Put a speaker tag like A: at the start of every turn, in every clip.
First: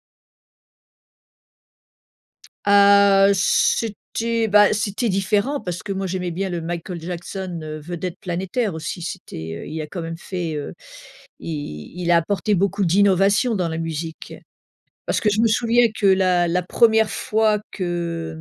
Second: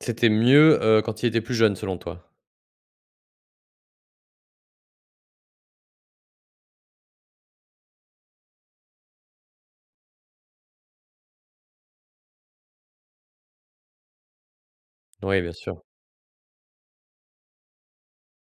A: C'était mieux, heu, quand il était plus jeune selon toi?
B: Ah, heu, c'était bah c'était différent parce que moi, j'aimais bien le Michael Jackson, heu, vedette planétaire aussi, c'était, heu, il a quand même fait, heu, il il a apporté beaucoup d'innovation dans la musique. Parce
A: D
B: que je
A: ouais,
B: me
A: bien sûr.
B: souviens que la la première fois que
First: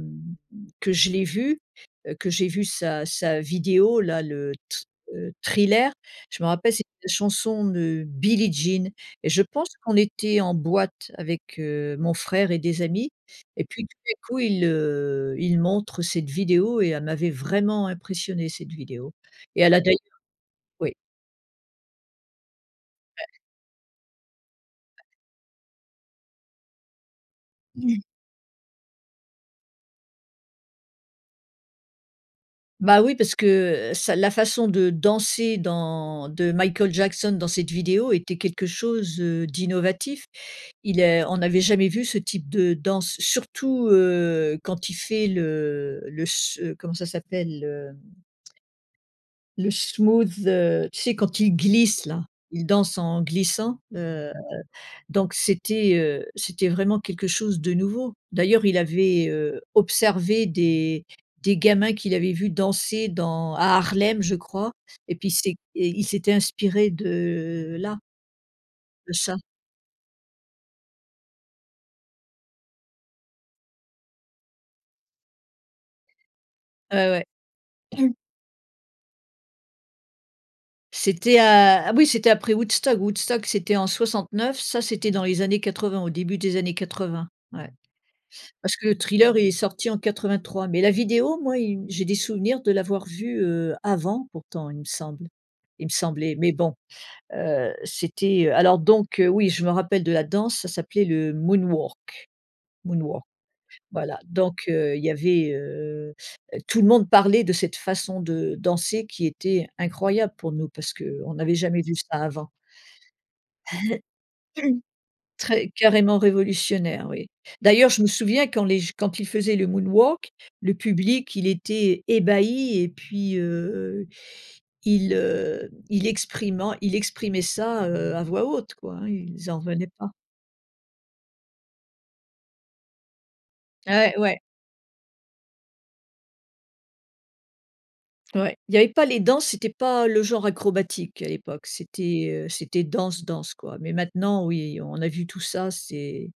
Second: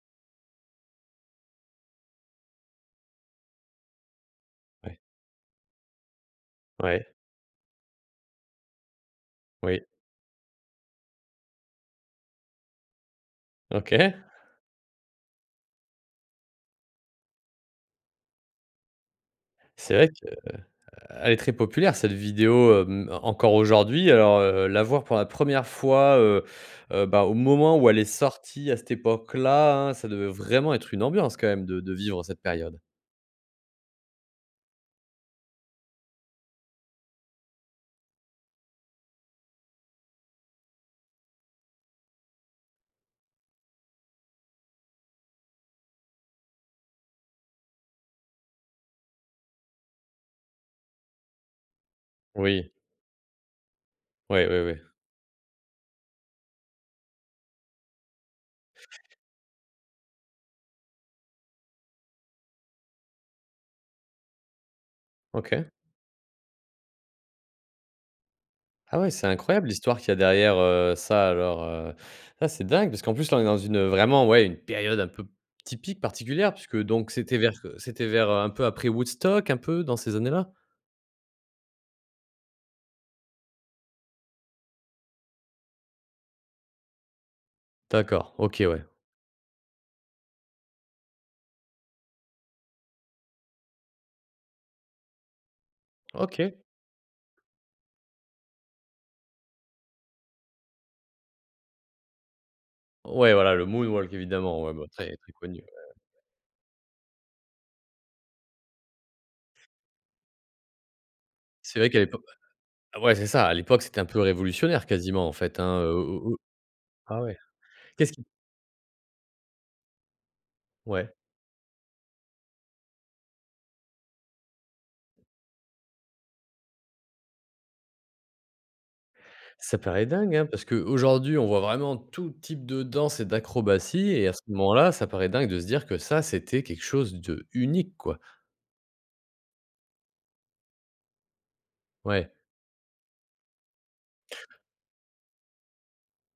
B: mmh, que je l'ai vu, heu, que j'ai vu sa sa vidéo là, le t,
A: Ouais.
B: heu, Thriller, je m'en rappelle, c'était
A: Ouais.
B: une chanson de Billie Jean. Je pense
A: Oui.
B: qu'on était en boîte avec, heu, mon frère et des amis et puis, tout d'un
A: OK.
B: coup, il le il montre cette vidéo et elle m'avait vraiment impressionnée cette vidéo. Et elle a
A: C'est
B: d'ailleurs
A: vrai
B: oui.
A: qu'elle est très populaire cette vidéo, hem,
B: Ouais.
A: encore aujourd'hui, alors, heu, la voir pour la première fois, heu, heu, bah au moment où elle est sortie à cette époque-là, hein, ça devait vraiment être une ambiance quand même de de vivre cette période.
B: Bah oui parce que, heu, ça la façon de danser dans de Michael Jackson dans cette vidéo était quelque chose, heu, d'innovant. Il est on n'avait jamais vu ce type de danse surtout, heu, quand il fait le le s heu, comment ça s'appelle? Le le smooth, heu, tu sais quand il glisse là, il
A: Oui.
B: danse en glissant, heu,
A: Oui, oui, oui.
B: donc c'était, heu, c'était vraiment quelque chose de nouveau. D'ailleurs il avait, heu, observé des des gamins qu'il avait vu danser dans à Harlem je crois et puis il s'est
A: OK.
B: et il s'était inspiré de là
A: Ah ouais,
B: de
A: c'est
B: ça.
A: incroyable l'histoire qu'il y a derrière, heu, ça alors, heu, ah ça dingue! Parce qu'en plus, là on est dans une, heu, vraiment, ouais, une période un peu p typique particulière puisque
B: Ouais
A: donc
B: ouais.
A: c'était vers, heu, c'était vers, heu, un peu après Woodstock, un peu dans ces années là?
B: C'était à, ah oui, c'était après Woodstock. Woodstock, c'était en 69, ça, c'était dans les années 80, au début des années 80. Ouais.
A: D'accord, OK
B: Parce
A: ouais.
B: que le Thriller il est sorti en 83, mais la vidéo moi, il m j'ai des souvenirs de l'avoir vue, heu, avant pourtant, il me semble, il me semblait, mais
A: OK.
B: bon. Heu, c'était alors donc, heu, oui, je me rappelle de la danse, ça s'appelait le Moonwalk Moonwalk.
A: Ouais, voilà le Moonwalk
B: Voilà
A: évidemment,
B: donc,
A: ouais bah
B: heu, il y
A: très très
B: avait,
A: connu, ouais, ouais.
B: heu heu, tout le monde parlait de cette façon de danser qui était incroyable pour nous parce qu'on n'avait
A: C'est
B: jamais
A: vrai
B: vu
A: qu'à
B: ça
A: l'époque
B: avant.
A: ouais, c'est ça à l'époque, c'était un peu révolutionnaire quasiment en fait,
B: Très
A: hein, heu,
B: carrément
A: au au
B: révolutionnaire
A: ah
B: oui.
A: ouais,
B: D'ailleurs, je me
A: qu'est-ce qui
B: souviens quand les j quand il faisait le Moonwalk, le
A: Ouais.
B: public, il était ébahi et puis heu, il, heu, il exprimant, il exprimait ça, heu, à voix haute quoi, hein, ils en
A: Ça
B: revenaient
A: paraît
B: pas.
A: dingue hein! Parce qu'aujourd'hui on voit vraiment tout type de danses et
B: Ah
A: d'acrobaties
B: ouais,
A: et à
B: ouais.
A: ce moment-là ça paraît dingue de se dire que ça, c'était quelque chose d'unique quoi.
B: N ouais, il y avait pas les danses, c'était pas le genre acrobatique à l'époque,
A: Ouais.
B: c'était, heu, c'était danse danse quoi, mais maintenant oui, on a vu tout ça, c'est